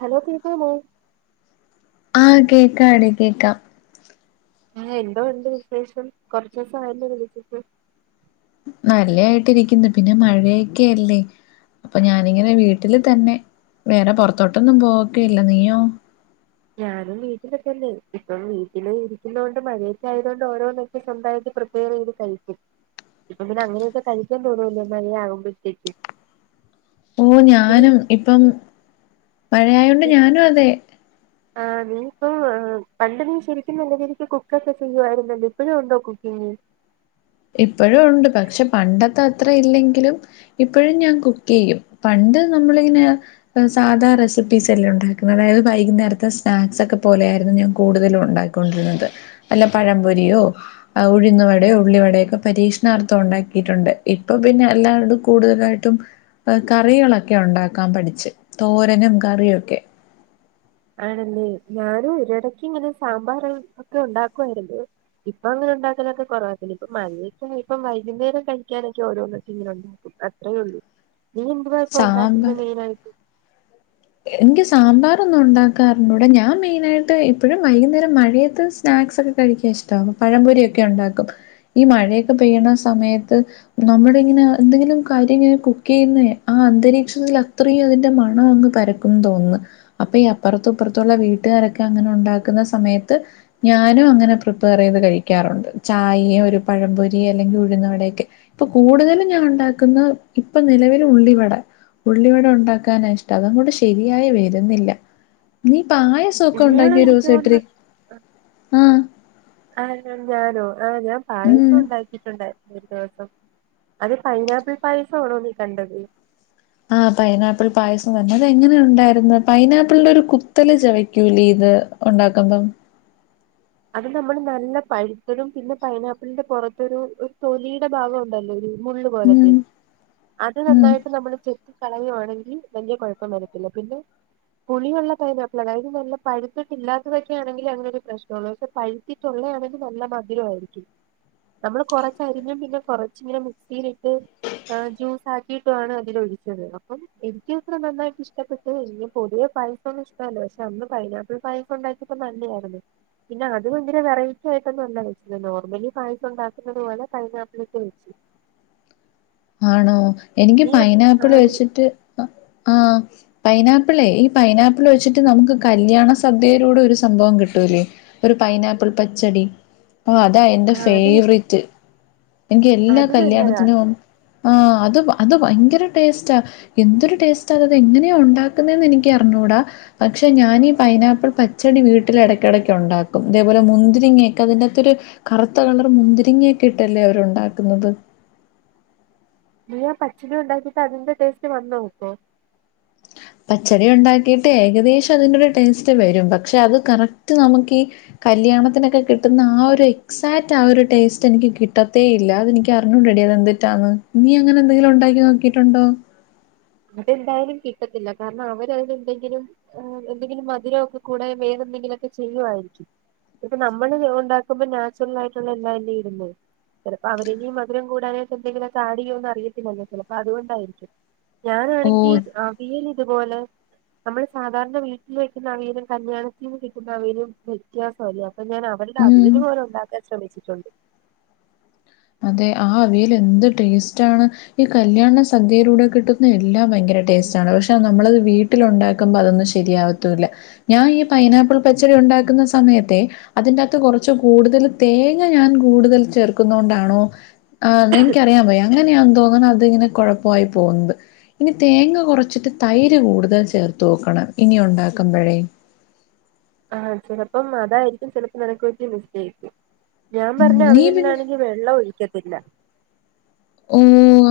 Hello കേക്കാമോ ആ കേക്കാഡി കേക്കാം ആ എന്തൊണ്ട് വിശേഷം കുറച്ച് ദിവസം ആയല്ല വിളിച്ചിട്ട് നല്ലായിട്ടിരിക്കുന്നു പിന്നെ മഴയൊക്കെയല്ലേ അപ്പൊ ഞാനിങ്ങനെ വീട്ടില് തന്നെ വേറെ പൊറത്തോട്ടൊന്നും പോക്കയില്ല നീയോ ഞാനും വീട്ടിലൊക്കെ ന്നെ ഇപ്പം വീട്ടില് ഇരിക്കുന്ന കൊണ്ട് മഴയൊക്കെ ആയത് കൊണ്ട് ഓരോന്നൊക്കെ സ്വന്തമായിട്ട് പ്രിപ്പയർ ചെയ്ത് കഴിക്കും ഇപ്പൊ പിന്നെ അങ്ങനെയൊക്കെ കഴിക്കാൻ തോന്നൊല്ലോ മഴ ആകുമ്പോഴത്തേക്ക്‌ ഓ ഞാനും ഇപ്പം മഴയായോണ്ട് നീ ഞാനും അതെ ആ നീ ഇപ്പം പണ്ട് നീ ശരിക്കും നല്ല രീതിക്ക് കുക്കൊക്കെ ചെയ്യുവായിരുന്നല്ലോ ഇപ്പോഴും ഉണ്ടോ കുക്കിംങ്ങ് ഇപ്പഴും ഉണ്ട്. പക്ഷെ പണ്ടത്തെ അത്ര ഇല്ലെങ്കിലും ഇപ്പോഴും ഞാൻ കുക്ക് ചെയ്യും പണ്ട് നമ്മളിങ്ങനെ സാധാ റെസിപ്പീസ് എല്ലാം ഉണ്ടാക്കുന്നത് അതായത് വൈകുന്നേരത്തെ സ്നാക്സ് ഒക്കെ പോലെ ആയിരുന്നു ഞാൻ കൂടുതലും ഉണ്ടാക്കി ക്കൊണ്ടിരുന്നത് വല്ല പഴംപൊരിയോ ഉഴുന്നുവടയോ ഉള്ളിവടയോ പരീക്ഷണാർത്ഥം ഉണ്ടാക്കിയിട്ടുണ്ട് ഇപ്പൊ പിന്നെ എല്ലാവടും കൂടുതലായിട്ടും കറികളൊക്കെ ഉണ്ടാക്കാൻ പഠിച്ച് തോരനും കറിയും ഒക്കെ ആണല്ലേ ഞാനും ഒരിടക്ക് ഇങ്ങനെ സാമ്പാറ് ഒക്കെ ഉണ്ടാക്കുവായിരുന്നു ഇപ്പൊ അങ്ങനെ ഉണ്ടാക്കലൊക്കെ കുറവാ ഇപ്പ മഴയൊക്കെ ആയപ്പം വൈകുന്നേരം കഴിക്കാനൊക്കെ ഓരോന്നൊക്ക ഇങ്ങനെ ഉണ്ടാക്കും അത്രേ ഉള്ളു നീ എന്തുവാ ഇപ്പ ഉണ്ടാക്കുന്ന സാമ്പാർ മെയിന് ആയിട്ട് എനിക്ക് സാമ്പാറൊന്നും ഉണ്ടാക്കാ അറിഞ്ഞൂട ഞാൻ മെയിന് ആയിട്ട് ഇപ്പോഴും വൈകുന്നേരം മഴയത്ത് സ്നാക്സ് ഒക്കെ കഴിക്കാൻ ഇഷ്ടമാ പഴംപൊരി ഒക്കെ ഉണ്ടാക്കും ഈ മഴയൊക്കെ പെയ്യണ സമയത്ത് നമ്മള് ഇങ്ങനെ എന്തെങ്കിലും കാര്യം ഇങ്ങനെ കുക്ക് ചെയ്യുന്ന ആ അന്തരീക്ഷത്തിൽ അത്രയും അതിന്റെ മണം അങ്ങ് പരക്കും തോന്ന് അപ്പൊ ഈ അപ്പുറത്തുംഇപ്പുറത്തുള്ള വീട്ടുകാരൊക്കെ അങ്ങനെ ഉണ്ടാക്കുന്ന സമയത്ത് ഞാനും അങ്ങനെ പ്രിപ്പയർ ചെയ്ത് കഴിക്കാറുണ്ട് ചായേം ഒരു പഴംപൊരി അല്ലെങ്കിൽ ഉഴുന്നവടയൊക്കെ ഇപ്പൊ കൂടുതലും ഞാൻ ഉണ്ടാക്കുന്ന ഇപ്പൊ നിലവിൽ ഉള്ളിവട ഉള്ളിവട ഉണ്ടാക്കാനാ ഇഷ്ടം അത അങ്ങോട്ട് ശരിയായി വരുന്നില്ല നീ പായസൊക്കെ ഉള്ളിയോടെ ഉണ്ടാക്കിയ എനിക്ക് ഒരൂസം ഇത്തിരി ആ ആര് ഞാ ഞാനോ ആ ഞാൻ ഉം പായസം ഉണ്ടാക്കിട്ടുണ്ടായി ഒരു ദിവസം അത് പൈനാപ്പിൾ പായസോണോ നീ കണ്ടത് ആ പൈനാപ്പിൾ പായസം തന്നെ അത് എങ്ങനെ ഉണ്ടായിര്ന്ന് പൈനാപ്പിളിൻ്റെ ഒരു കുത്തല് ചവക്കൂലേ ഇത് ഒണ്ടാക്കുമ്പം അത് നമ്മള് നല്ല പഴുത്തതും പിന്നെ പൈനാപ്പിളിൻ്റെ പുറത്തൊരു തൊലിടെ ഭാഗം ഉണ്ടല്ലോ ഒരു മുള്ള് ഉം പോലത്തെ അത് ഉം നന്നായിട്ട് നമ്മള് ചെത് കളയുവാണെങ്കി വല്യ കൊഴപ്പം വരത്തില്ല പിന്നെ പുളിയൊള്ള പൈനാപ്പിള് അതായത് നല്ല പഴുത്തട്ടില്ലാത്തതൊക്കെ ആണെങ്കി അങ്ങനൊരു പ്രശ് ള്ളൂ പക്ഷെ പഴുത്തിട്ടുള്ളതാണെങ്കി നല്ല മധുരായിരിക്കും നമ്മള് കൊറച്ചരിഞ്ഞും പിന്നെ കൊറച്ചിങ്ങനെ മിക്സിയിലിട്ട് ജ്യൂസാക്കിയിട്ടു ആണ് അതില് ഒഴിച്ചത് അപ്പം എനിക്ക് ഇത്ര നന്നായിട്ട് ഇഷ്ടപ്പെട്ടു ഇനി പൊതുവെ പായസൊന്നും ഇഷ്ടല്ല പക്ഷെ അന്ന് പൈനാപ്പിൾ പായസം ഉണ്ടാക്കിപ്പം നല്ലയായിരുന്നു പിന്നെ അത് ഭയങ്കര വെറൈറ്റി ആയിട്ടൊന്നല്ല വെച്ചത് നോർമലി പായസം ഉണ്ടാക്കുന്നത് പോലെ പൈനാപ്പിളിട്ട് വെച്ചു ആണോ എനിക്ക് നീ ആ പൈനാപ്പിള് നീ വെച്ചിട്ട് അ ആ പൈനാപ്പിളേ ഈ പൈനാപ്പിള് വെച്ചിട്ട് നമുക്ക് കല്യാണ സദ്യയിലൂടെ ഒരു സംഭവം കിട്ടൂല്ലേ ഒരു പൈനാപ്പിൾ പച്ചടി അപ്പ അതാ എന്റെ ആ അത് കിട്ടും ഫേവറേറ്റ് എനിക്ക് എല്ലാ അത് നല്ലതാ കല്യാണത്തിനും. ആ അത് അത് ഭയങ്കര ടേസ്റ്റാ, എന്തൊരു ടേസ്റ്റാ അത് എങ്ങനെയാ ഉണ്ടാക്കുന്നേന്ന് എനിക്ക് അറിഞ്ഞൂടാ, പക്ഷെ ഞാനീ പൈനാപ്പിൾ പച്ചടി വീട്ടില് എടക്കെടക്ക് ഒണ്ടാക്കും, ഇതേപോലെ മുന്തിരിങ്ങയെക്കെ അതിനാത്തൊരു കറുത്ത കളറ് മുന്തിരിങ്ങയൊക്കെ ഇട്ടല്ലേ അവരൊണ്ടാക്കുന്നത്. നീ ആ പച്ചടി ഉണ്ടാക്കിട്ട് അതിന്റെ ടേസ്റ്റ് വന്നോ അപ്പോ? പച്ചടി ഉണ്ടാക്കിയിട്ട് ഏകദേശം അതിൻ്റൊരു ടേസ്റ്റ് വരും, പക്ഷെ അത് കറക്റ്റ് നമുക്കി കല്യാണത്തിനൊക്കെ കിട്ടുന്ന ആ ഒരു എക്സാക്റ്റ് ആ ഒരു ടേസ്റ്റ് എനിക്ക് കിട്ടത്തേ ഇല്ല, അതെനിക്ക് അറിഞ്ഞൂടടി അത് എന്തിട്ടാന്ന്, നീ അങ്ങനെ എന്തെങ്കിലും ഉണ്ടാക്കി നോക്കിട്ടുണ്ടോ? അതെന്തായാലും കിട്ടത്തില്ല കാരണം അവരതിന് എന്തെങ്കിലും എന്തെങ്കിലും മധുരൊക്കെ കൂടെ വേറെ എന്തെങ്കിലെക്കെ ചെയ്യുവായിരിക്കും, എന്നിട്ട് നമ്മള് ഉണ്ടാക്കുമ്പോ നാച്ചുറലായിട്ടുള്ള എല്ലാല്ലെ ഇടുന്നെ ചെലപ്പോ അവര് മധുരം കൂടാനായിട്ട് എന്തെങ്കിലൊക്കെ ആടെയ്യൊന്ന് അറിയത്തില്ലല്ലോ ചിലപ്പോ അതുകൊണ്ടായിരിക്കും. ഓ ഞാനാണെങ്കി അവിയല് അതുപോലെ നമ്മള് സാധാരണ വീട്ടില് വെക്കുന്ന അവിയലും കല്യാണത്തിന് കിട്ടുന്ന അവിയലും വ്യത്യാസോലെ? പ്പ ഞാനവരുടെ ഉം അവിയലു പോലു ഉണ്ടാക്കല് ശ്രമിച്ചിട്ടുണ്ട്. അതെ ആ അവിയൽ എന്ത് ടേസ്റ്റാണ് ഈ കല്യാണ സദ്യയിലൂടെ കിട്ടുന്ന എല്ലാം ഭയങ്കര ടേസ്റ്റാണ് പക്ഷെ നമ്മള് വീട്ടില് ഉണ്ടാക്കുമ്പോ അതൊന്നും ശരിയാവത്തൂല്ല ഞാൻ ഈ പൈനാപ്പിൾ പച്ചടി ഉണ്ടാക്കുന്ന സമയത്തെ അതിൻ്റാത്ത് കൊറച്ച് കൂടുതല് തേങ്ങ ഞാൻ കൂടുതൽ ചേർക്കുന്നോണ്ടാ ണോ ആന്നെനിക്കറിയാൻ വയ്യ, അങ്ങനെയാന്ന് തോന്നണ് അതിങ്ങനെ കൊഴപ്പായി പോവുന്നത്, ഇനി തേങ്ങ കൊറച്ചിട്ട് തൈര് കൂടുതൽ ചേർത്ത് നോക്കണം ഇനി ഉണ്ടാക്കുമ്പഴേ ആഹ് ചിലപ്പം അതായിരിക്കും ചിലപ്പോ നിനക്ക് പറ്റിയ മിസ്റ്റേക്ക്. ഞാൻ ഉം പറഞ്ഞ നീ പിന്നെ അവിയലിനാണെങ്കി വെള്ളം ഒഴിക്ക ഇല്ല ഓ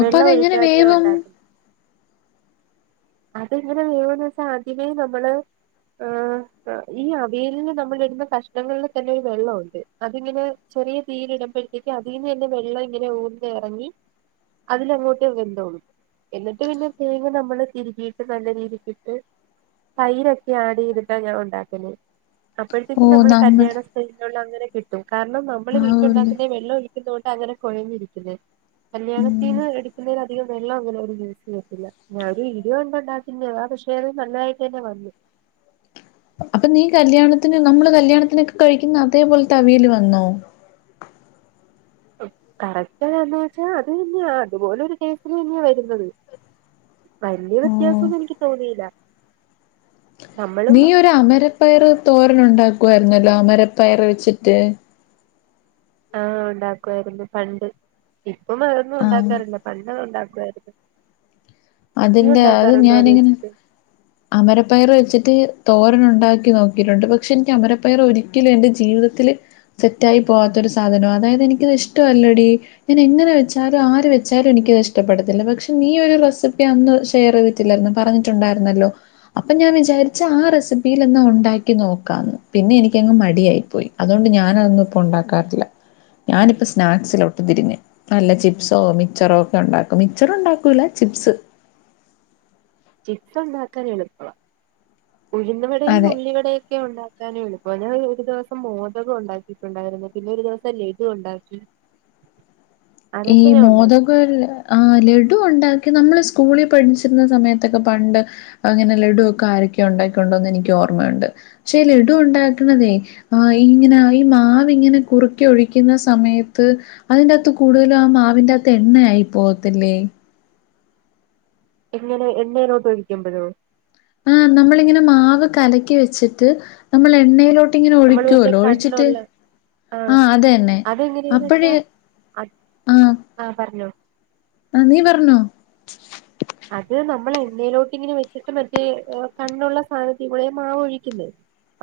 അപ്പൊ അതെങ്ങനെ വേവും അതങ്ങനെ വേവന്ന് വെച്ചാ ആദ്യമേ നമ്മള് ങാ ങ ഈ അവിയലിന് നമ്മള് ഇടുന്ന കഷ്ണങ്ങളില് തന്നൊരു വെള്ളൊണ്ട്, അതിങ്ങനെ ചെറിയ തീയിയിലിടുമ്പോഴത്തേക്ക് അതിന്നന്നെ വെള്ളം ഇങ്ങനെ ഊർന്നെറങ്ങി അതിലങ്ങോട്ട് വെന്തോളും, എന്നിട്ട് പിന്നെ തേങ്ങ നമ്മള് തിര കീട്ട് നല്ല രീതിക്കിട്ട് തൈരൊക്കെ ആഡ് ചെയ്തിട്ടാ ഞാൻ ഉണ്ടാക്കുന്നെ. അപ്പോഴത്തേക്കും ഓഹ് നമ്മള് നമ്മൾ കല്യാണ സ്റ്റൈലിലൊള്ള തരെ കിട്ടും കാരണം നമ്മള് ആവൂല്ലേ. വീട്ടിലുണ്ടാക്കുന്നേ വെള്ളം ഒഴി തിനോണ്ട് അങ്ങനെ കൊഴഞ്ഞിരിക്കില്. കല്യാണ ഉം. ത്തീന്ന് എടുക്കുന്നതിനാ അധികം വെള്ളം അങ്ങനെ അവര് യൂസ് ചെയ്യത്തില്ല, [unintelligible] ങ്ങളന്ന് ഇണ്ടാക്കിയില്യോ ആ [unintelligible] നന്നയിട്ടന്നെ വന്നു. അപ്പൊ നീ കല്യാണത്തിന് നമ്മള് കല്യാണത്തിനക്കെ കഴിക്കുന്ന അതേപോലെത്തെ അവിയല് വന്നോ? ഉംകറക്റ്റ് വന്നച്ച അത് ഇനിയാ അത് തന്നെയാ, അതുപോലെ ഒരു ടേസ്റ്റിലന്നയാ വരുന്നത്. വല്യ ഓ വ്യത്യാസം ഒന്നു എനിക്ക് തോന്നിയില്ല നമ്മളും നീ ഒരു അമരപ്പയർ തോരനുണ്ടാ പക്കുവായിരുന്നല്ലോ? മരപ്പയറ വെച്ചിട്ട് ആഹ് ഉണ്ടാക്കുായിരുന്നു, പണ്ട് ഇപ്പം അതൊന്നും ആഹ് ഉണ്ടാക്കാറില്ല പണ്ടത് ഉണ്ടാക്കും [unintelligible] അതിന്റെ അത് ഞാനിങ്ങനെ അമരപ്പയറ വെച്ചിട്ട് തോരൻ ഉണ്ടാക്കി നോക്കിയിട്ടുണ്ട്, പക്ഷെ എനിക്ക് അമരപ്പയറ ഒരിക്കലും എന്റെ ജീവിതത്തില് സെറ്റായി പോവാത്തൊരു സാധനവ അതായത് എനിക്കത് ഇഷ്ടമല്ലടി ഞാൻ എങ്ങനെ വെച്ചാലും ആര് വെച്ചാലും എനിക്കത് ഇഷ്ടപ്പെടത്തില്ല, പക്ഷെ നീയ ഒരു റെസിപ്പി അന്ന് ഷെയർ ചെയ്തിട്ടില്ലായിരുന്നോ? പറഞ്ഞിട്ടുണ്ടായിരുന്നല്ലോ? അപ്പൊ ഞാൻ വിചാരിച്ച ആ റെസിപ്പിയിൽ ഇന്ന് ഉണ്ടാക്കി നോക്കാന്ന് പിന്നെ എനിക്കങ്ങ് മടിയായി പോയി അതുകൊണ്ട് ഞാാന അതൊന്നും ഇപ്പ ഉണ്ടാക്കാറില്ല ഞാനിപ്പോ സ്നാക്സൽ ഒട്ട് തിരിഞ്ഞ്, വല്ല ചിപ്സോ മക്ച്ചറോ ഒക്കെ ഉണ്ടാക്കും മിക്ച്ചർ ഉണ്ടാക്കൂല ചിപ്സ്. ചിക്കൻ ഉണ്ടാക്കാൻ എളുപ്പവ. ഉഴുന്നവിടടെയും, അതെ ഉള്ളിവടയും ഒക്കെ ഉണ്ടാക്കാനും എളും [unintelligible] ഒരു ദിവസം മോദകം ഉണ്ടാക്കിട്ടുണ്ടായിരുന്നു പിന്നെ ഒരു ദിവസം ലഡു ഉണ്ടാക്കി ഈ അതൊക്കെ ഞാൻ ഉണ്ടാക്കി മോതക ആഹ് ലഡു ഉണ്ടാ നമ്മള് സ്കൂളിൽ പഠിച്ചിരുന്ന സമയത്തൊക്കെ പണ്ട് അങ്ങനെ ലഡു ഒക്കെ ആരൊക്കെ ഉണ്ടാക്കിണ്ടോന്ന് എനിക്ക് ഓർമ്മയുണ്ട് പക്ഷേ ലഡു ഉണ്ടാക്കണതേ ഇങ്ങനെ ഈ മാവിങ്ങനെ കുറുക്കി ഒഴിക്കുന്ന സമയത്ത് അതിന്റത്ത് കൂടുതലും ആ മാവിന്റെ അകത്ത് എണ്ണയായി പോകത്തില്ലേ എങ്ങനെ എണേലോറ്റൊഴിക്കുമ്പോഴോ ആഹ് നമ്മളിങ്ങനെ മാവ് കലക്കി വെച്ചിട്ട് നമ്മൾ എണ്ണയിലോ ഇങ്ങനെ നമ്മള് മറ്റേ ഒഴിക്കുവല്ലോ ഒഴിച്ചിട്ട് കണ്ണുള്ള ആഹ് അതന്നെ അതെങ്ങനെയാന്ന് അപ്പഴേ വെച്ചാ ആഹ് ആഹ് നീ പറഞ്ഞോ അത് നമ്മൾ എണ്ണേലോട്ട് ഇങ്ങനെ വെച്ചിട്ട് മറ്റേ ഏഹ് കണ്ണുള്ള സാധനത്തി കൂടെയാ മാവ് ഒഴിക്കുന്നത്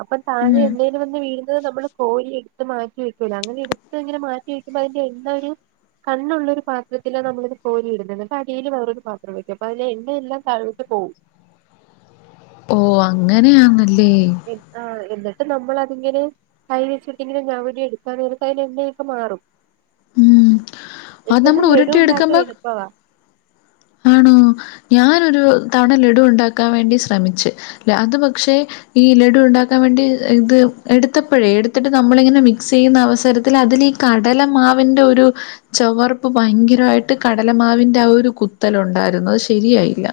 അപ്പൊ താഴെ എന്തേലും വന്ന് വീ അത് നമ്മള് കോരി എടുത്ത് മാറ്റി വെക്കൂലെ അങ്ങനെ എടുത്ത് അങ്ങനെ മാറ്റി വെക്കുമ്പോ അതിന്റെ എണ്ണ ഒരു കണ്ണുള്ളൊരു പാത്രത്തിലാ നമ്മളിത് കോരി ഇടുന്നത് അപ്പോ അടിയില് വേറൊരു പാത്ര [unintelligible] അതിലെ എണ്ണ എല്ലാം താഴോട്ട് പോവും ഓഹ് അങ്ങനെയാന് [unintelligible] ആഹ് എന്നി നമ്മളതിങ്ങനെ കൈ വെച്ചിട്ടിങ്ങനെ ഞവടി എടുക്കാൻ നേരത്ത് അതിലെ എണ്ണയൊക്കെ മാറും ഉം അ എനിക്ക് നമ്മള് തോന്നുന്നു ലഡു ഉരുട്ടി ഉണ്ടാക്കാൻ എടുക്കുമ്പോ എളുപ്പവാ ആണോ ഞാനൊരു തവണ ലഡു ഉണ്ടാക്കാൻ വേണ്ടി ശ്രമിച്ച് അത് പക്ഷേ ഈ ലഡു ഉണ്ടാക്കാൻ വേണ്ടി ഇത് എടുത്തപ്പോഴേ എടുത്തിട്ട് നമ്മളിങ്ങനെ മിക്സ് ചെയ്യുന്ന അവസരത്തിൽ അതിൽ ഈ കടല മാവിൻ്റെ ഒരു ചവർപ്പ് ഭയങ്കരമായിട്ട് കടലമാവിന്റെ ആ ഒരു കുത്തലുണ്ടായിരുന്ന്നു അത് ശരിയായില്ല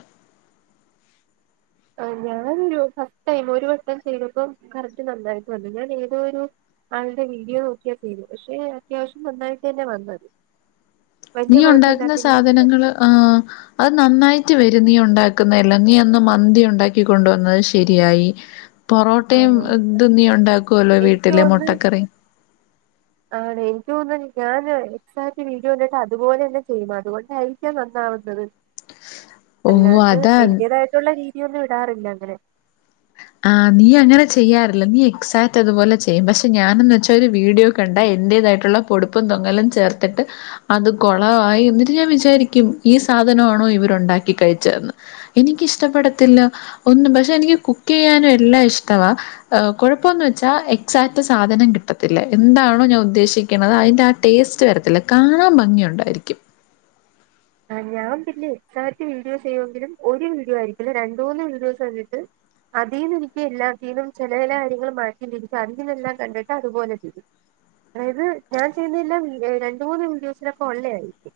ഞാനൊരു ഫസ്റ്റ് ടൈം ഒരു വട്ടം ചെയ്തപ്പോം കറക്റ്റ് നന്നായിട്ട് വന്നു ഞാൻ ഏതോ ഒരു ആളുടെ വീഡിയോ നോക്കിയ ചെയ്തത് പക്ഷെ അത്യാവശ്യം നന്നായിട്ട് തന്നെ വന്നത് നീ വലിയ ഉണ്ടാക്കുന്ന കുഴപ്പമില്ലാത്ത രീതിക്ക് വന്നു സാധനങ്ങള് ആഹ് അത് നന്നായിട്ട് വ നീ ഉണ്ടാക്കുന്നെല്ലാം നീ അന്ന് മന്തി ഉണ്ടാക്കി കൊണ്ട് വന്നത് ശരിയായി പൊറോട്ടയും ആഹ് ഇത് നീ ഉണ്ടാക്കുവല്ലോ എനിക്ക് വീട്ടില് തോന്നുന്നു മുട്ടക്കറി ആണ് എനിക്ക് തോന്നു ഞാൻ എക്സാക്റ്റ് വീഡിയോ ഉണ്ടിട്ട് അതുപോലെ തന്നെ ചെയ്യും അതുകൊണ്ടയിരിക്കാം നന്നാവുന്നത് ഓ അല്ലാണ്ട് അതാ എന്റേതായിട്ടുള്ള രീ ഒന്നും ഇടാറില്ല അങ്ങനെ ആഹ് നീ അങ്ങനെ ചെയ്യാറില്ല നീ എക്സാക്റ്റ് അതുപോലെ ചെയ്യും പക്ഷെ ഞാനന്ന് വെച്ചാ ഒരു വീഡിയോ കണ്ടാ എൻറേതായിട്ടുള്ള പൊടുപ്പും തൊങ്ങലും ചേർത്തിട്ട് അത് കുളവായി എന്നിട്ട് ഞാൻ വിചാരിക്കും ഈ സാധനമാണോ ഇവരു ഉണ്ടാക്കി കഴിച്ചതന്ന് എനിക്കിഷ്ടപ്പെടത്തില്ല ഒന്നും പക്ഷെ എനിക്ക് കു [unintelligible] ചെയ്യാനും എല്ലാം ഇഷ്ടവാ കുഴപ്പംന്ന് വെച്ചാ എക്സാക്റ്റ് സാധനം കിട്ടത്തില്ല എന്താണോ ഞാൻ ഉദ്ദേശിക്കണത് അതിന്റെ ആ ടേസ്റ്റ് വരത്തില്ല കാണാൻ ഭംഗിയുണ്ടായിരിക്കും ആഹ് ഞാൻ പിന്നെ എക്സാക്റ്റ് വീഡിയോ ചെയ്യുങ്കിലും ഒരു വീഡിയോ ആയിരിക്കില്ല രണ്ട് മൂന്ന് വീഡിയോസ് കണ്ടിട്ട് അതിന്ന് എനിക്ക് എല്ലാത്തീനും ചില ചില കാര്യങ്ങൾ മാറ്റിതിരിച്ചും അതിൽ നിന്നെല്ലാം കണ്ടിട്ട് അതുപോലെ ചെയ്യും അതായത് ഞാൻ ചെയ്യുന്ന എല്ലാ വീഡിയോ രണ്ട് മൂന്ന് വീഡിയോസിലൊക്കെ ഒള്ളെ ആയിരിക്കും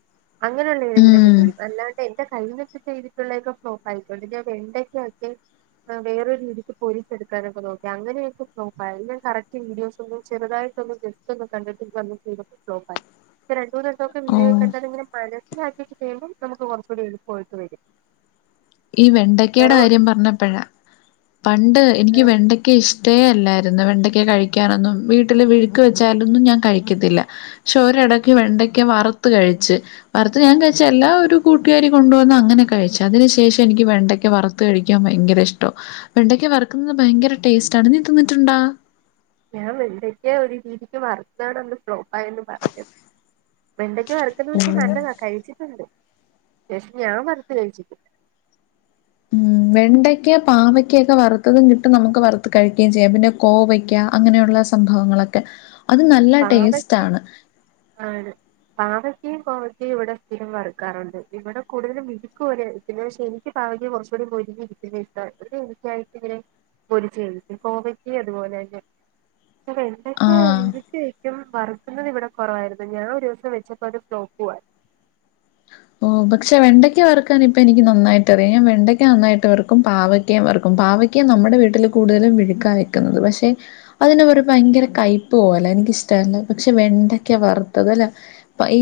അങ്ങനെയുള്ള ഏതെ ഉം [unintelligible] അല്ലാണ്ട് എന്റെ കയ്യിന്ന് എടുത്ത് ചെയ്തി ട്ടുള്ളൊതൊക്കെ ഫ്ലോപ്പായി [unintelligible] വെണ്ടയ്ക്കൊക്കെ വേറൊരു രീതിക്ക് പൊരിച്ചെടുക്കാനൊക്കെ നോക്കി അങ്ങനെയൊക്കെ ഫ്ലോപ്പായി കറക്റ്റ് വീഡിയോസ് ഒന്നും ചെറുതായിട്ടൊന്ന് ജസ്റ്റ് ഒന്ന് കണ്ടിട്ട്ന്ന് [unintelligible] ഫ്ലോപ്പായി പക്ഷേ രണ്ട് മൂന്നെട്ടൊക്കെ ഓ വീഡിയോ കണ്ടാ ഇങ്ങനെ മനസിലാക്കി [unintelligible] നമുക്ക് കുറച്ചൂടി എളുപ്പമായിട്ട് വരും ഈ വെണ്ടക്കയുടെ വേറെ കാര്യം പറഞ്ഞപ്പോഴാ പണ്ട് എനിക്ക് വെണ്ടെയ്ക്ക ഇഷ് ഇഷ്ടേ അല്ലായിരുന്നു വെണ്ടയ്ക്ക് കഴിക്കാനൊന്നും വീട്ടില് വിഴുക്ക് വെച്ചാലൊന്നും ഞാൻ കഴിക്കത്തില്ല പക്ഷെ ഒരടക്ക് വെണ്ടെയ്ക്ക വറുത്ത് കഴിച്ച് വറുത്ത് ഞാൻ കഴിച്ചതല്ല ഒരു കൂട്ടുകാരി കൊണ്ടുവന്ന് അങ്ങനെ കഴിച്ചു അതിനു ശേഷം ഈ വെണ്ടക്ക വറുത്ത് കഴിക്കാൻ ഭയങ്കര ഇഷ്ട്ടാ വെണ്ടക്ക വറുക്കുന്നത് ഭയങ്കര ടെസ്റ്റ്‌ ആണ് നീ തിന്നിട്ടുണ്ടാ ഞാൻ വെണ്ടക്ക ഒരു രീതിക്ക് വറ്ക്കാണന്ന് ഫ്ലോപ്പായെന്ന് പറഞ്ഞത് വെണ്ടക്ക വറുക്കുന്ന പക്ഷെ ഉം നല്ലതാ കഴിച്ചിട്ടുണ്ട് [unintelligible] ഉം വെണ്ടയ്ക്ക പാവയ്ക്കൊക്കെ വറുത്തതും കിട്ടും നമ്മക്ക് വറുത്തു കഴിക്കേം ചെയ്യാം പിന്നെ കോവയ്ക്ക അങ്ങനെയുള്ള സംഭവങ്ങളൊക്കെ അത്‌ നല്ല ടേസ്റ്റ് പാവയ്ക്കയും ആണ്. ക്കേം ഗോവക്കേം ഇവ്ടെ സ്ഥിരം വറുക്കാറുണ്ട് ഇവ്ടെ കൂടുതലും മെഴുക്കുപോലെ പിന്നെപക്ഷെ എനിക്ക് പാവയ്ക്കാ കുറച്ചൂടെ മൊരിഞ്ഞിരിക്കുന്ന ഇഷ്ടാ. ഇവ്ടെ എനിക്കായിട്ടിങ്ങനെ മൊരിച്ചു വേവിക്കും ഗോവക്കേം അതുപോലെ തന്നെ ക്ഷേ ആഹ് വെണ്ടയ്ക്ക വറുക്കുന്നതിവിടെ കുറവായിരുന്നു. ഞാൻ ഒരുദിവസം വെച്ചപ്പോ അത്‌ ഫ്ലോപ്പുമായി. ഓ പക്ഷെ വെണ്ടയ്ക്ക വറുക്കാൻ ഇപ്പോ എനിക്ക് നന്നായിട്ടറിയാം. ഞാൻ വെണ്ടയ്ക്ക നന്നായിട്ട് വറുക്കും പാവക്കേം വറുക്കും. പാവയ്ക്കാ നമ്മുടെ വീട്ടിൽ കൂടുതലും മെഴുക്കാ വെക്കുന്നത്. പക്ഷെ അതിന് ഒരു ഭയങ്കര കൈപ്പു പോലെ എനിക്കിഷ്ടല്ല. പക്ഷെ വെണ്ടയ്ക്ക വറുത്തത്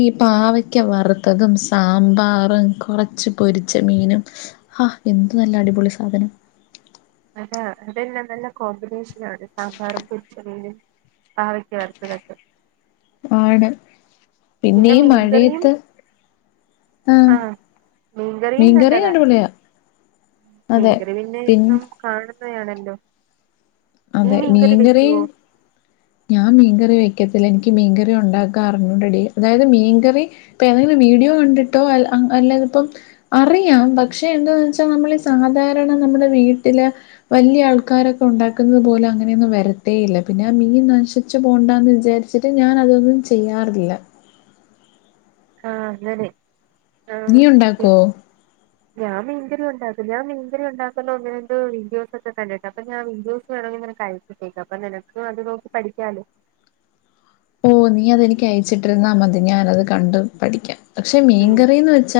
ഈ പാവയ്ക്കാ വറുത്തതും മ്പാറും കുറച്ചു പൊരിച്ച മീനും ഹാ എന്ത് നല്ല അടിപൊളി സാധനം. [unintelligible] അതെല്ല നല്ല കോമ്പിനേഷൻ ആണ്. സാമ്പാറും പൊരിച്ചമീനും പാവയ്ക്കാ വറുത്തതൊക്കെ. ആണ് പിന്നെ ഈ മീൻകറീം മഴയത്ത് ആഹ് ആ മീൻകറീം മീൻകറി നല്ലതാ. അടിപൊളിയാ അതെ. മീൻകറി പിന്നെ പിൻ ഇപ്പം കാ ണല്ലോ അതെ മീൻകറി ഞാൻ മീൻകറി വെയ് ക്കൂല്ല എനിക്ക് മീൻകറി ഉണ്ടാക്കാൻ അറിഞ്ഞൂടെടി അതായത് മീൻകറി ഇപ്പ ഏതേലും വീഡിയോ കണ്ടിട്ടോ അ അല്ലാതിപ്പം അറിയാം പക്ഷെ എന്താന്നവച്ച സാധാരണ നമ്മുടെ വീട്ടിൽ വല്യ ആൾക്കാരൊക്കെ ഉ ന്നതുപോലെ അങ്ങനെ ഒന്നും വരത്തേ ഇല്ല പിന്നെ ആ മീൻ നശിച്ചു പോവണ്ടാന്ന് വിചാരിച്ചിട്ട് ഞാൻ അതൊന്നും ചെയ്യാറില്ല. ആ അങ്ങനെ നീ ആഹ് ഉണ്ടാക്കോ? ഞാൻ മീൻകറി ഉണ്ടാക്കും. ഞാൻ മീൻകറി ഉണ്ടാക്കുന്ന ഒന്ന് രണ്ട് വീഡിയോസൊക്കെ കണ്ടിട്ടാ അപ്പോ ഞാൻ വീഡിയോസ് വേണോങ്കി അയച്ചിട്ടേക്കാം അപ്പോ നിനക്കും അത്‌ നോക്കി പഠിക്കാല്ലോ. ഓ നീയത് എനിക്കയച്ചിട്ടിരുന്നമതി ഞാൻ അത്‌ കണ്ട് പഠിക്കാം. ക്ഷേ ഉം മീൻകറിന്ന് വെച്ച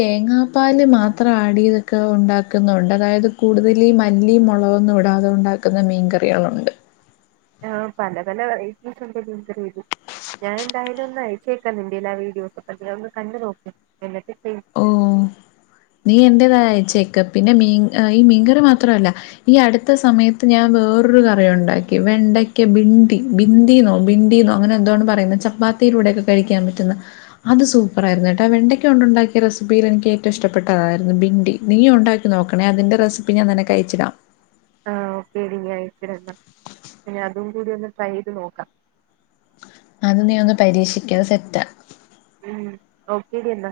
തേങ്ങാപ്പാല് മാത്രം ആഡ് ചെയ്തൊക്കെ ഉണ്ടാക്കുന്ന ഉണ്ട് അതായത് കൂടുതൽ ഈ മല്ലിം മുളകൊന്നും ഇടാതെ ഉണ്ടാക്കുന്ന മീൻകറികളും ഉണ്ട്. ആ പല പല വെറൈറ്റിസ് ഉണ്ട് മീൻകറില് ഞാൻ എന്തായാലും ഒന്ന് അയച്ചേക്കാം നിന്റേൽ ആ വീഡിയോസൊക്കെ നീ ഒന്ന് കണ്ടുനോക്ക് എന്നിട്ട് ചെയ് ഓ നീ എന്തായാലും അതയച്ചേക്ക് പിന്നെ മീൻ ഈ മീൻകറി മാത്രല്ല ഈ അടുത്തസമയത്ത് ഞാൻ വേറൊരു കറിയുണ്ടാക്കി വെണ്ടയ്ക്ക ബിണ്ടി ബിന്ദിന്നോ ബിന്തിന്നോ അങ്ങനെ എന്തോണ് പറയുന്നേ. ചപ്പാത്തിടെ കൂടൊക്കെ കഴിക്കാൻ പറ്റുന്ന, അത്‌ സൂപ്പർ ആയിരുന്നുകേട്ടോ വെണ്ടയ്ക്ക കൊണ്ടുണ്ടാക്കിയ റെസിപിയിൽ എനിക്കേറ്റവും ഇഷ് തായിരുന്നു ബിണ്ടി നീയും ഉണ്ടാക്കിനോക്കണേ അതിന്റെ റെസിപി ഞാൻ നിനക്കയച്ചിടാം. ആ ഓക്കേടി നീ അയച്ചിടെന്ന ഇനി അതുംകൂടി ഒന്ന് ട്രൈ ചെയ്ത് നോക്കാം ഞാനൊന്നു പരീക്ഷിക്കാ സെറ്റ ഉം ഓക്കേടി എന്നാ